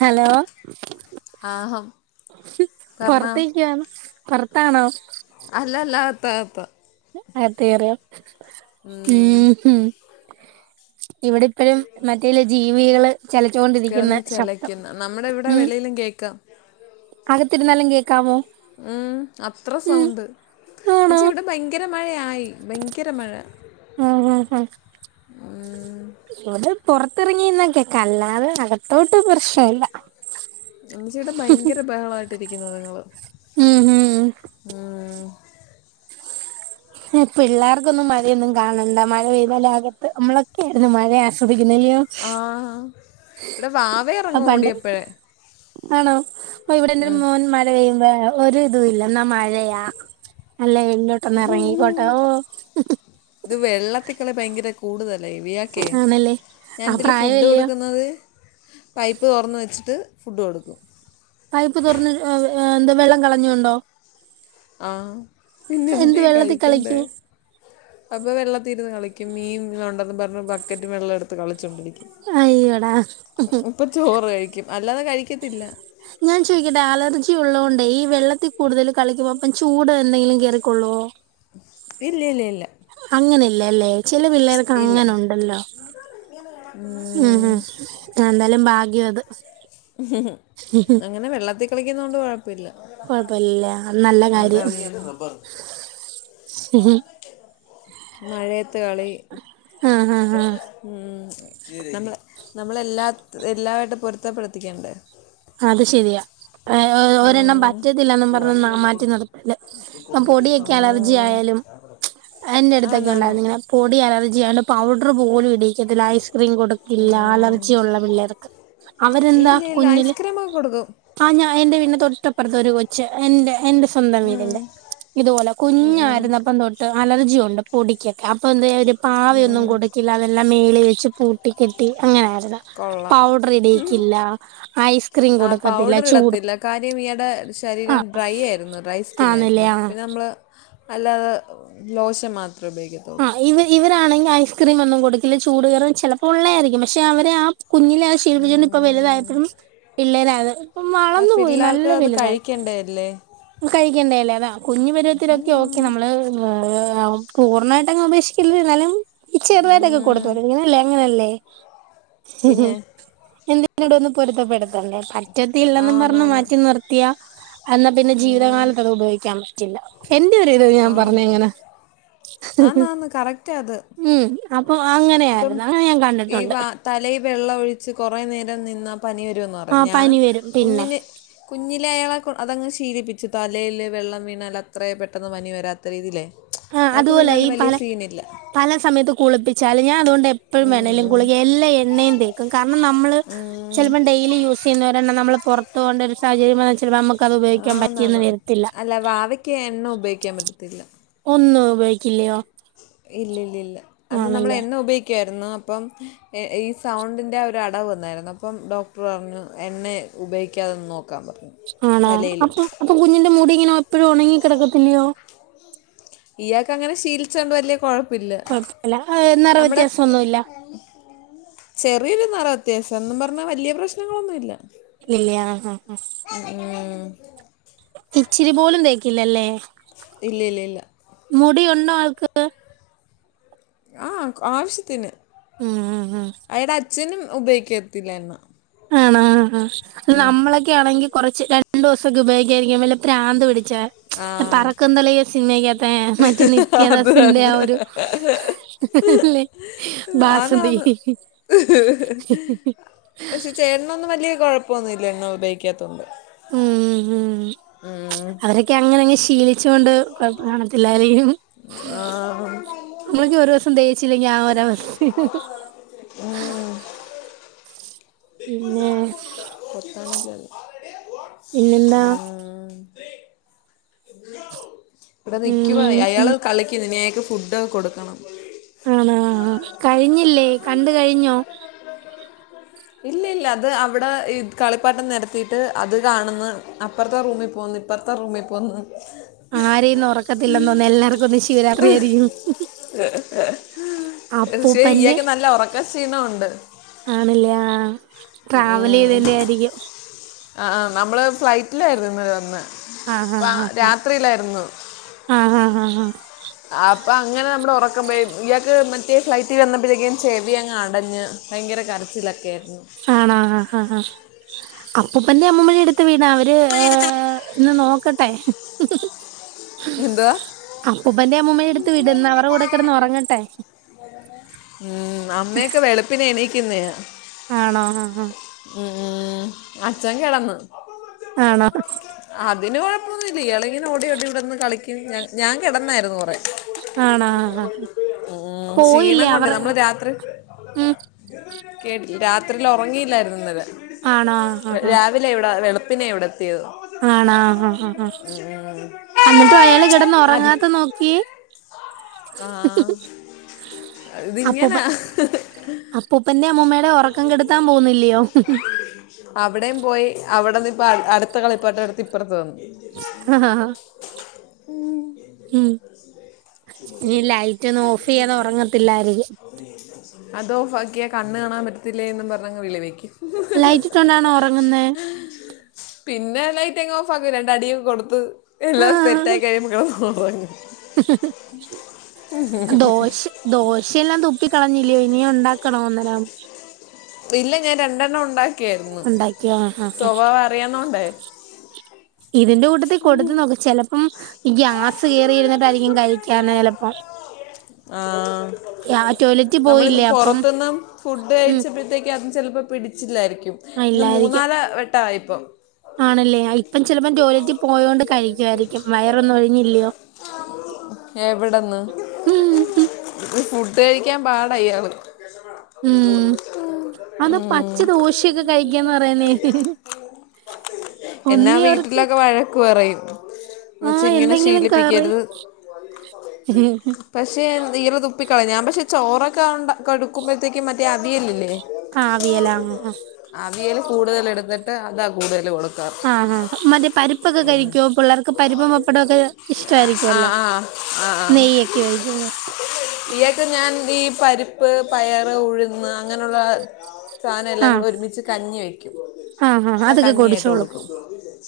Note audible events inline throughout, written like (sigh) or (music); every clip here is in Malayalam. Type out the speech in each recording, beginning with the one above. ഹലോ. ആഹം കാരണം പുറത്തേക്കാണ് പുറത്താണോ. അല്ലല്ല അകത്താകത്ത അകത്തുകയറിയോ ഉം, ഊഹ് ഇവിടിപ്പഴും മറ്റേല ജീവികള് ചിലച്ചുകൊണ്ടിരിക്കുന്ന കിടന്ന് ശബ്ദം ചിലയ്ക്കുന്ന നമ്മുടെ ഇവിടെ ഉം. വെളിയിലും കേൾക്കാം അകത്തിരുന്നാലും കേക്കാമോ. ഉ അത്ര ഉം സൗണ്ട്. ആണോ എന്നുവെച്ച ഇവിടെ ഭയങ്കര മഴയായി ഭയങ്കര മഴ. ഉം ഉം ഉം ഉം, ഇവിടെ പുറത്തിറങ്ങിന്നൊക്കെ കേക്കല്ലാതെ അകത്തോട്ട് പ്രശ്നല്ല. എന്ന ചേട്ടാ ഭയങ്കര ബഹളമായിട്ടിരിക്കുന്നു നിങ്ങള് ഉം ഉം ഉ. പിള്ളേർക്കൊന്നും മഴയൊന്നും കാണണ്ട മഴ പെയ്താലകത്ത് നമ്മളൊക്കെയയിരുന്നു മഴ ആസ്വാ- (unintelligible) ആഹ് ഇവിടെ വാവ ഇറങ്ങും പണ്ട് ഓടിയപ്പോഴേ ആണോ അപ്പൊ ഇവിടെ ണ്ടൊരു ഉം. മോൻ മ പെയ്പ ഒരു ഇതുല്ല ന്നാ മഴയാ അല്ല.. മുന്നോട്ടന്ന് ഇറങ്ങിക്കോട്ട വോ.. ഇത് വെള്ളത്തിക്കളി ഭയങ്കര കൂടുതല്ലേ ഇവക്കെ ആണല്ലേ ഞാൻ ആ എന്തൽ ഫുഡ് പ്രായമല്ലയോ കൊടുക്കുന്നത് പൈപ്പ് തുറന്ന് വെച്ചിട്ട് ഫുഡ് കൊടുക്കും പൈപ്പ് തുറന്ന് ഏഹ് എന്താ വെള്ളം കളഞ്ഞൊണ്ടോ ആഹ് പിന്നെ എന്ത് എന്തേ വെള്ളത്തിൽ കഴിക്കണ്ടേ കളിക്കൂ അപ്പൊ വെള്ള തീരുന്ന് കളിക്കും മീൻ ഇണ്ടെന്ന് പറഞ്ഞ ബക്കറ്റും വെള്ളം എടുത്ത് കളിച്ചോ അയ്യോടാ ഇപ്പം ചോറ് കഴിക്കും അല്ലാതെ കഴിക്കത്തില്ല ഞാൻ ചോദിക്കട്ടെ അലർജി ഉള്ളതോണ്ടേ ഈ വെള്ളത്തിൽ കൂടുതൽ കളിക്കുമ്പോ അപ്പം ചൂട് എന്തെങ്കിലും കയറക്കുള്ളുവോ? ഇല്ല ഇല്ല ഇല്ല അങ്ങനെല്ലേല്ലേ ചില പിള്ളേർക്ക് ഇല്ല അങ്ങനെ ഉണ്ടല്ലോ (unintelligible) ഉം ഉം എന്തായാലും ഭാഗ്യം അത് അങ്ങനെ വെള്ളത്തി കളിക്കുന്ന കൊണ്ട് കൊഴപല്ല കുഴപ്പില്ല അത് നല്ല കാര്യം റബ്ബർ മഴയത്തുകളി ആഹ് ആഹ് ആഹ് മ നമ്മ നമ്മളെല്ലാ എല്ലാവമായിട്ട് പൊരുത്തപ്പെടത്തിക്കേണ്ടേ? അത് ശെരിയാ ഒരെണ്ണം ഉം. പറ്റത്തില്ലന്നും അവന് പറഞ്ഞ വല്ലതും മാറ്റി കൊടുക്കണം നിർത്തല് നീ കൊടുത്തിട്ട് പൊടിയൊക്കെ അലർജി ഉം. ആയാലും അതിന്റെ ആ അടുത്തൊക്കെ നാന്നു ഉണ്ടായിരുന്നു ഇങ്ങെ പൊടി അലർജിണ്ട് പൗഡർ പോലും ടീക്കത്തില്ല ഐസ്ക്രീം കൊടുക്കില്ല ഉം. അലർജി ഉള്ള പിള്ളേർക്ക് അവരെന്താ കുഞ്ഞില് ക്കിമോ കൊടുക്കും ആ ഞാൻ എന്റെ വീടിന്റെ തൊട്ടപ്പുറത്ത് ഒരു കൊച്ച് എന്റെ എന്റെ സ്വന്തം ഉം. വീടിന്റെ ഇതുപോലെ ഉം, ഉം. കുഞ്ഞായിരുന്നപ്പം തൊട്ട് അലർജി ഉണ്ട് പൊടിക് അപ്പൊ എന്ത അവര് ഉം, പാവൊന്നും ഉം. കൊടുക്കില്ല അതെല്ലാം മേള വെച്ച് പൂ പുട്ടി കെട്ടി അങ്ങനെ ആയിരുന്നു കൊള്ളാം പൗഡർ ഇടീക്കില്ല ഐസ് ആ പൗഡർ ഇടത്തില്ല കാര്യം ഇയാടെ ആ ശരീരം ഡ്രൈ ആയിരുന്നു ഡ്രൈ സ്കിൻ ആന്നല്ലേ ആയിരുന്നു ആ പിന്നെ നമ്മൾ അല്ലാതെ ലോഷൻ മാത്രമേ ഉപയോഗിക്കത്തുള്ള ആഹ് ഇവ ഇവരാണെങ്കിൽ ഐസ്ക്രീം ഒന്നും കൊടുക്കില്ല ചൂട് കേറും ചെലപ്പോ ഉള്ളതായിരിക്കും പക്ഷെ അവരെ ആ കുഞ്ഞിലേ അത് ശീപ്പിച്ചോണ്ട് ഇപ്പൊ ഉം. വലുതായപ്പഴും പിള്ളേരായത് ഇപ്പ വളർന്നു പോയി നല്ല വലുതായി ഉണ്ടല്ലേ കഴിക്കണ്ടെ അല്ലേ അതാ കുഞ്ഞു പരുവത്തിലൊക്കെ ഒ ക്കെ നമ്മള് ആഹ് പൂർണ്ണമായിട്ട് അങ്ങ് ഉപേക്ഷിക്കരുത് എന്നാലും ഈ ചെറുതായിട്ടൊക്കെ ഉം. കൊടുത്തു തൊടങ്ങി അല്ലേ അങ്ങനെയല്ലേ? ഉം ഹു പിന്നെ എന്തിനോടു ഒന്ന് പൊരുത്തപ്പെടുത്തണ്ടേ പറ്റത്തില്ലെന്നും പറഞ്ഞ് ആന്നാന്ന് മാറ്റി നിർത്തിയാ അന്ന പിന്നെ ഉം. ജീവിതകാലത്ത് അത് ഉപയോഗിക്കാൻ പ റ്റില്ല എന്റെ ഒരു ഇത് ഞാൻ പറഞ്ഞ ആന്ന് എങ്ങന ആന്നാന്ന് കറക്റ്റാ അത് ഉം അപ്പൊ ഇപ്പം അങ്ങനെയായിരുന്നു അങ്ങനെ ഞാൻ ഈ കണ്ടിട്ടുണ്ട്. വ തലയിൽ വെള്ളം ഒഴിച്ച് കുറേ നേരം നിന്നാ പനി വരുവെന്ന് ആ പറഞ്ഞു. ഞാൻ പനി വരും പിന്നെ കുഞ്ഞിന് കുഞ്ഞിലെ അയാളെ അതങ്ങ് ശീലിപ്പിച്ചു തലയിൽ വെള്ളം വീണാൽ അത്രെ പെട്ടെന്ന് പനി വരാത്ത രീതില്ലേ ആ അയാൾക്ക് അതുപോലെ വീണാലും ഈ പല വല്ല്യ സീനില്ല പല സമയത്ത് കുളിപ്പിച്ചാല് ഞാൻ അതു കൊണ്ട് എപ്പഴും വേണേലും ഉം കുളിപ്പിക്കു എല്ലാ എണ്ണയും തേ ക്കും. കാരണം നമ്മള് ഉം ചിലപ്പോ ഡെയിലി യൂസ് ചെയ്യുന്ന ഒരെണ്ണം നമ്മള് പൊറത്ത് പോകണ്ടൊരു സാഹചര്യം വന്നാ ചിലപ്പോ നമ്മക്ക് അത് ഉപയോഗിക്കാൻ പറ്റി എന്ന് ആന്നാന്ന് വരത്തില്ല. അല്ല വാവെ ക്ക് എണ്ണ ഉപയോഗിക്കാൻ പറ്റത്തില്ല. ഒന്നും ഉപയോഗിക്കില്ല്യയോ? ഇല്ല്യല്ല ഇല്ല അത് നമ്മൾ എണ്ണ ഉപയോഗിക്കുവായിരുന്നു അപ്പം ഏഹ് ഈ സൗണ്ടിൻ്റെ ആ ഒരു അടവ് വന്നായിരുന്നു അപ്പം ഡോക്ടർ പറഞ്ഞു എണ്ണ ഉപയോഗിക്കാതെ നിന്ന് നോക്കാൻ പറഞ്ഞു ആണോ തലയിലും അപ്പൊ അപ്പൊ കുഞ്ഞിന്റെ മുടി ഇങ്ങനെ എപ്പോഴും ഉണങ്ങി കിടക്കത്തില്ലയോ? ഇയാൾക്ക് അങ്ങനെ ശീലിച്ചോണ്ട് വലിയ കൊഴ കുഴപ്പമില്ല അത് നിറവ്യത്യാസം ഒന്നും ഇല്ല. ചെറിയൊരു നിറ വ്യത്യാസം എന്നും പറഞ്ഞാ വലിയ പ്രശ്നങ്ങളൊന്നുമില്ല. ഇല്ല്യാ അഹ് ആഹ് ഉ ഊം ഇച്ചിരി പോലും തേക്കില്ലല്ലേ? ഇല്ല്യ ഇല്ല ഇല്ല മുടി ഉണ്ടോ ആൾക്ക്? ആഹ് ആവശ്യത്തിന് ഉം ഉം ഉം അയാൾടെ അച്ഛനും ഉപയോഗിക്കത്തില്ല എണ്ണ. ആണോ ആഹ് ആഹ് ഉം. നമ്മളൊ ക്കെ ആണെങ്കി കുറച്ച് രണ്ടു ദിവസൊക്കെ ഉപയോഗിക്കാതെയിരിക്കും വല്ല പ്രാന്ത് പിടിച്ച ആ പറക്കും തളിക സിനിമക്കകത്തെ മറ്റേ അത് നിത്യദാസിന്റെ ആ തന്നെ ഒരു ഇല്ലേ ബാസന്തി ആന്നാന്ന് പക്ഷെ ചേട്ടനൊന്നും വലിയ കുഴപ്പൊന്നും ഇല്ല എണ്ണ ഉപയോഗിക്കാത്തൊണ്ട് ഊം ഉം ഊം അവരൊക്കെ അങ്ങനെ അങ്ങ് ശീലിച്ചതു കൊണ്ട് കൊഴപ്പം കാണത്തില്ലായിരിക്കും. ആ നമ്മക്ക് ഒരു ദിവസം തേച്ചില്ലെങ്കിൽ ആ ഒരവസ്ഥയാ. പിന്നെ കൊത്താനൊക്കെ അറിയാം. പിന്നെന്താ ആഹ് ഇവിടെ നിക്കുവോ ഉം അയാള് ഉം കളിക്കുന്നു ഇനി അയാൾക്ക് ഫുഡ് ഒക്കെ കൊടുക്കണം. ആണാ ആ ആ കഴിഞ്ഞില്ലേ കണ്ടു കഴിഞ്ഞോ? ഇല്ല ഇല്ല അത് അവിടെ ഈ കളിപ്പാട്ടം നിരത്തിയിട്ട് അത് കാണുന്ന് അപ്പുറത്തെ റൂമിൽ പോന്നിട്ട് അപ്പർത്ത റൂമിൽ പോന്ന് ആരെയിന്നും ഉറക്കത്തില്ലെന്ന് തോന്നും എല്ലാർക്കും ഇന്ന് ശിവരാത്രി ആയിരിക്കും (unintelligible) ക്ഷേ അപ്പൂപ്പന്റെ ഇയാക്ക് നല്ല ഉറക്കക്ഷീണ ഉണ്ട് ആണല്ലേ ആ ട്രാവൽ ചെയ്തെൻ്റെ ആയിരിക്കും ആ നമ്മള് ഫ്ലൈറ്റിലായിരുന്നു ഇന്നലെ വന്നേ ആ രാത്രിയിലായിരുന്നു ആ ആ ആ ആഹ് അപ്പൊ അങ്ങനെ നമ്മള് ഉറക്കം പോയി ഇയാക്ക് മറ്റേ ഫ്ലൈറ്റിൽ വന്നപ്പോഴത്തേക്കും ചെവിയങ്ങ് അടഞ്ഞ് ഭയങ്കര കരച്ചിലൊക്കെ ആയിരുന്നു ആണൊ അ അ ആ അപ്പൂപ്പന്റെ അമ്മൂമ്മടെ അടുത്ത് വീണാ അവര് ഇന്ന് നോക്കട്ടെ എന്തുവാ അപ്പൂപ്പന്റെ അമ്മൂമ്മടെ അടുത്ത് വിട് ഇന്ന് അവരുടെ കൂടെ കിടന്ന് ഉറങ്ങട്ടെ (unintelligible) ഉം അമ്മയൊക്കെ വെളുപ്പിന് എണീക്കുന്നയാ ആണോ അ ആ ഉം ഉം അച്ഛൻ കിടന്നു ആണോ അതിന് കുഴപ്പമൊന്നും ഇല്ല ഇയാളിങ്ങിനെ ഓടി ഓടി ഇവിടന്ന് കളിക്കും ഞാൻ കിടന്നായിരുന്നു കുറെ ആണ ആഹ് ആ ഉം. ക്ഷീണം പോയില്ലേ കൊണ്ട് അവറ് നമ്മൾ രാത്രി ഉം കേട്ടില്ല രാത്രിയിൽ ഉറങ്ങിയില്ലായിരുന്നു ഇന്നലെ ആണോ ആഹ് ആ വെ- ആ രാവിലെ ഇവിടാ വെളുപ്പിനേ ഇവിടെത്തിയത് ആണാ ഹാ ഹാ ഹാ അന്നട്ടും അയാള് കെടന്നൊറങ്ങാത്ത നോക്കിയേ (inaudible) ആഹ് ഇതിങ്ങനാ അപ്പൂപ്പന്റെയമ്മൂമ്മേടെയും ഒറക്കം കെടുത്താൻ പോവുന്നില്ലിയോ അവിടേം പോയി അവിടന്നിപ്പ അട് അടുത്ത കളിപ്പാട്ടവെടുത്ത് ഇപ്പറത്ത് വന്ന് ആഹ് ആഹ് ഉം ഇനി ലൈറ്റൊന്നും ഓഫെയ്യാതെ ഒറങ്ങത്തില്ലായിരിക്കും അതോഫാക്കിയാ കണ്ണ് കാണാൻ പറ്റത്തില്ലേന്നും പറഞ്ഞങ്ങ് വിളി വെക്ക്യും ലൈറ്റിട്ടോണ്ടാണോ ഒറങ്ങുന്നേ? പിന്നെ ലൈറ്റങ്ങ് ഓഫാക്കും രണ്ടടിയും കൊടുത്ത് എല്ലാം സെറ്റായി കഴിയുമ്പ കെടന്നൊറങ്ങും ദോശ് ദോശയെല്ലാം തുപ്പിക്കളഞ്ഞില്ലിയോ ഇനിയൊണ്ടാക്കണോ അന്നേരം? ഇല്ല ഞാൻ രണ്ടെണ്ണം ഒണ്ടാക്കിയായിരുന്നു ഉണ്ടാക്കിയോ ആഹ് ആഹ് ആഹ് സ്വഭാവ അറിയന്നോണ്ടേ ഇതിന്റ കൂട്ടത്തീ കൊടുത്ത് നോക്ക് ചെലപ്പം ഈ ഗ്യാസ് കേറിയിരുന്നിട്ടായിരിക്കും കഴിക്കാന്നെ ചെലപ്പം ആഹ് ആഹ് ടോയ്ലറ്റിൽ നമ്മളിന്ന് പോയില്ലേ അപ്പം പൊറത്ത്ന്ന് ഫുഡ് ഉം കഴിച്ചപ്പഴത്തേക്ക്യാ ചെലപ്പോ പിടിച്ചില്ലായിരിക്കും ആഹ് ഇന്ന് ഇല്ലായിരിക്കും മൂന്നാല വട്ടവായി ആണല്ലേ ആഹ് ഇപ്പം ചെലപ്പം ടോയ്ലറ്റി പോയോണ്ട് കഴിക്കുവായിരിക്കും വയറൊന്ന് ഒഴിഞ്ഞില്ലിയോ (inaudible) എവിടന്ന് (unintelligible) ഫുഡ് കഴിക്കാൻ പാടാ ഇയാള് ഉം അതാ ഉം. പച്ച ദോശയൊക്കെ കഴിക്കാന്ന് പറയുന്നേ എന്നെ ഒന്നി അവർക്ക് വീട്ടിലൊക്കെ വഴക്ക് പറയും എന്ന് വെച്ചാ ആഹ് ഇങ്ങനെ എന്തെങ്കിലും കറി ശീലിപ്പിക്കരുത് പക്ഷേ (unintelligible) തുപ്പിക്കളയും ഞാൻ പക്ഷെ ചോറൊക്കെ ഉണ്ടാ കൊടുക്കുമ്പഴത്തേക്ക് മറ്റേ അവിയലില്ലേ ആഹ് അവിയലാ (unintelligible) അവിയല് കൂടുതലെടുത്തിട്ട് അതാ കൂടുതല് കൊടു ആ ആ മറ്റേ പരിപ്പൊക്കെ കഴിക്കോ പിള്ളേർക്ക് പരിപ്പും പപ്പടൊക്കെ ആഹ് ആഹ് ആഹ് ആഹ് നെയ്യക്കെ ഒഴിക്കുമ്പം ഇയാക്ക് ഞാൻ ദീ പരിപ്പ് പയറ് ഉഴുന്ന് അങ്ങനയുള്ള സാധനം എല്ലാം ആ കൂടെ ഒരുമിച്ച് കഞ്ഞി വെയ്ക്കും ആ ആ ക അതൊക്കെ കഞ്ഞിയായിട്ട് കുടിച്ചോളും കൊടുക്കും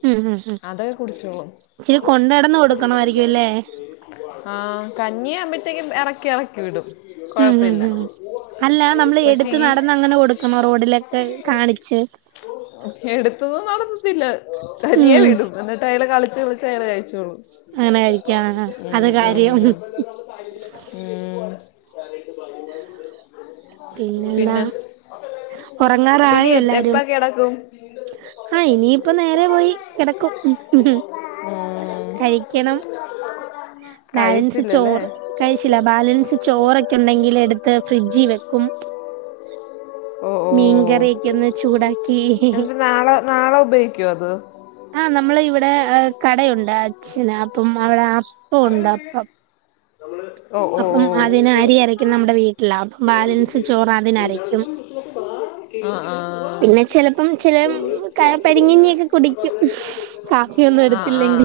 ഉം ഉം ഉം അതൊക്കെ കുടിച്ചോളും ഇച്ചിരി കൊണ്ട് നടന്ന് കൊടുക്കണമായിരിക്കും അല്ലേ ആഹ് കഞ്ഞിയാവുമ്പഴത്തേക്കും എറക്കിയെറക്കി വിടും ഉം ഉം കുഴപ്പമില്ല ഉം അല്ലാ നമ്മള് പക്ഷെ എട്ത്ത് ഈ നടന്നങ്ങനെ കൊടുക്കണം റോഡിലക്കെ കാണിച്ച് എടുത്തൊന്നും നടത്തത്തില്ല തനിയേ. ഉം വിടും എന്നിട്ടയാള് കളിച്ച് കളിച്ച് അയാള് കഴിച്ചോളും അങ്ങനെ കഴിക്കാ ആഹ് അത് ഉം, കാര്യം ഉം, ഉം പിന്നെന്താ പിന്നെ അപ്പൊ ഇനി ഉറങ്ങാറായോ എപ്പ എല്ലാരും കിടക്കും ആഹ് ഇനിയിപ്പം നേരേ പോയി കിടക്കും കഴിക്കണം ബാലൻസ് കഴിച്ചിൽ ചോറ് കഴിച്ചില്ല ബാലൻസ് ചോറൊക്കെ ഉണ്ടെങ്കിലെടുത്ത് ഫ്രിഡ്ജിവെക്കും ഓ ഓ മീൻകറിയെക്കെയൊന്ന് ചൂടാക്കീ എന്നിട്ട് നാളെ നാളെ ഉപയോഗിക്കുമോ അത് ആഹ് നമ്മള് ഇവിടേ ആഹ് കടയുണ്ട് അച്ഛന് അപ്പം അവിടെ അപ്പവുണ്ട് അപ്പം നമ്മള്. അപ്പം, അതിന് അരിയരക്കുന്നെ നമ്മുടെ വീട്ടിലാ. അപ്പം ബാലൻസ് ചോറ് അതിനരയ്ക്കും. ആഹ് ആഹ് പിന്നെ ചിലപ്പം. ചെല ക പഴങ്ങഞ്ഞിയൊക്കെ തുടങ്ങാണ് കുടിക്കും. കാപ്പിയൊന്നും ആ ആ എടുത്തില്ലെങ്കിൽ.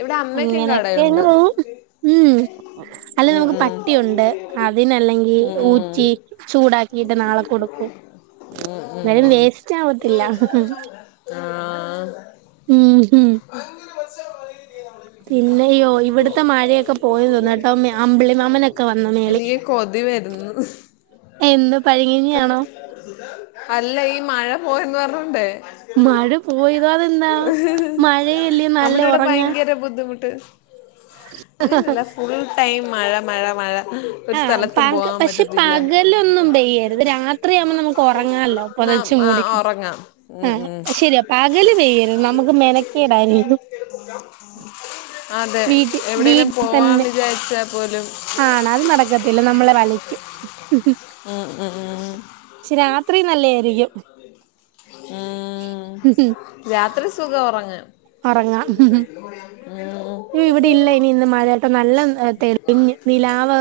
ഇവിടെ അമ്മയ്ക്കും ഇങ്ങനക്കെ അങ്ങ് കടയുണ്ട് പോവും ഉം. അല്ല ഉം, നമ്മുക്ക് ഉം. പട്ടിയുണ്ട്. അതിനല്ലെങ്കി ഉം, ഊറ്റി. ചൂടാക്കീട്ട് നാളെ കൊടുക്കും ഉം, (unintelligible) ഉം. വേസ്റ്റാവത്തില്ല ആ ഉം ഉം (inaudible) ഇവിടുത്തെ (unintelligible) മഴയൊക്കെ ഇനിയിപ്പം പോയി നമ്മള് നേരെ തോന്നട്ടോ അമ്പിളി നെടുമ്പാശേരിക്കാ മാമനൊക്കെ വന്ന (unintelligible) മേളി എനിക്ക് കൊതി വരുന്ന്. (unintelligible) എന്ത് പഴങ്കഞ്ഞിയാണോ അല്ല ഈ മഴ പോയെന്ന്, പറഞ്ഞോണ്ടെ. മഴ പോയതാതെന്നാ മഴയല്ലേ, നല്ല നമ്മുടെ ഇവിടെ ഉറങ്ങാൻ. ഭയങ്കര ബുദ്ധിമുട്ട്. അങ്ങനല്ല ഫുൾ ടൈം മഴ, മഴ, മഴ. ഒരു സ്ഥലത്തും ആഹ് പോകാൻ പക്ഷേ പറ്റത്തില്ല പകലൊന്നും പെയ്യരുത്. രാത്രിയാവുമ്പോ നമ്മുക്ക് ഉറങ്ങാല്ലോ. ന്നാ പൊതച്ചു ആ മൂടിക്കിടക്കണം. ഉറങ്ങാം ഉം ഉം അയ് ശരിയാ പകല് പെയ്യരുത് നമ്മുക്ക് മെനക്കേടാല്ലേലും. അതെ എവിടെലും വീട്ടിൽ പോവാൻ വിചാരിച്ചാ പോലും ന്നാലും നടക്കത്തില്ല നമ്മളെ വലക്കും. ഉം ഉം ഉം പക്ഷേ രാത്രി നല്ലായിരിക്കും. ഉം ഹ് ഹും. രാത്രി സുഖാ ഒറങ്ങാൻ. ഒറങ്ങാം. ഹു ഹും. (unintelligible) ഇവിടെ ഇല്ല ഇനിന്ന് മഴ, പ്പം. നല്ല തെളിഞ്ഞ് നിലാവ്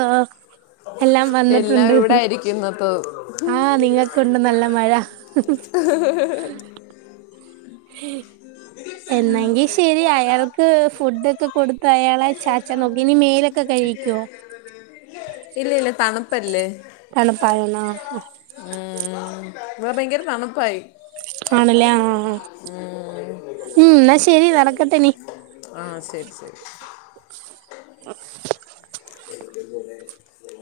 എല്ലാം എല്ലാം വന്നിട്ടുണ്ട്. ഇവിടെ ആയിരിക്കും ഇന്നത്തെ ആഹ് നിങ്ങക്കുണ്ട് നല്ല മഴ. എന്നെങ്കി ശെരി. അയാൾക്ക് ഫുഡെക്കെ കൊടുത്തയാളെ ചാച്ചാ നോക്കി. ഇനി മേലൊക്കെ കഴുകിക്ക്യോ? ഇല്ല ഇല്ല തണുപ്പല്ലേ. തണുപ്പായെന്നാ. ഉം ഇവിടേ ഭയങ്കര തണുപ്പായി. ആണ് ല്ലെ. ആഹ് ആഹ് ഉം എന്നാ ശെരി നടക്കട്ടെ ഇനി. ആഹ് ശെരി ശെരി. (unintelligible) (unintelligible)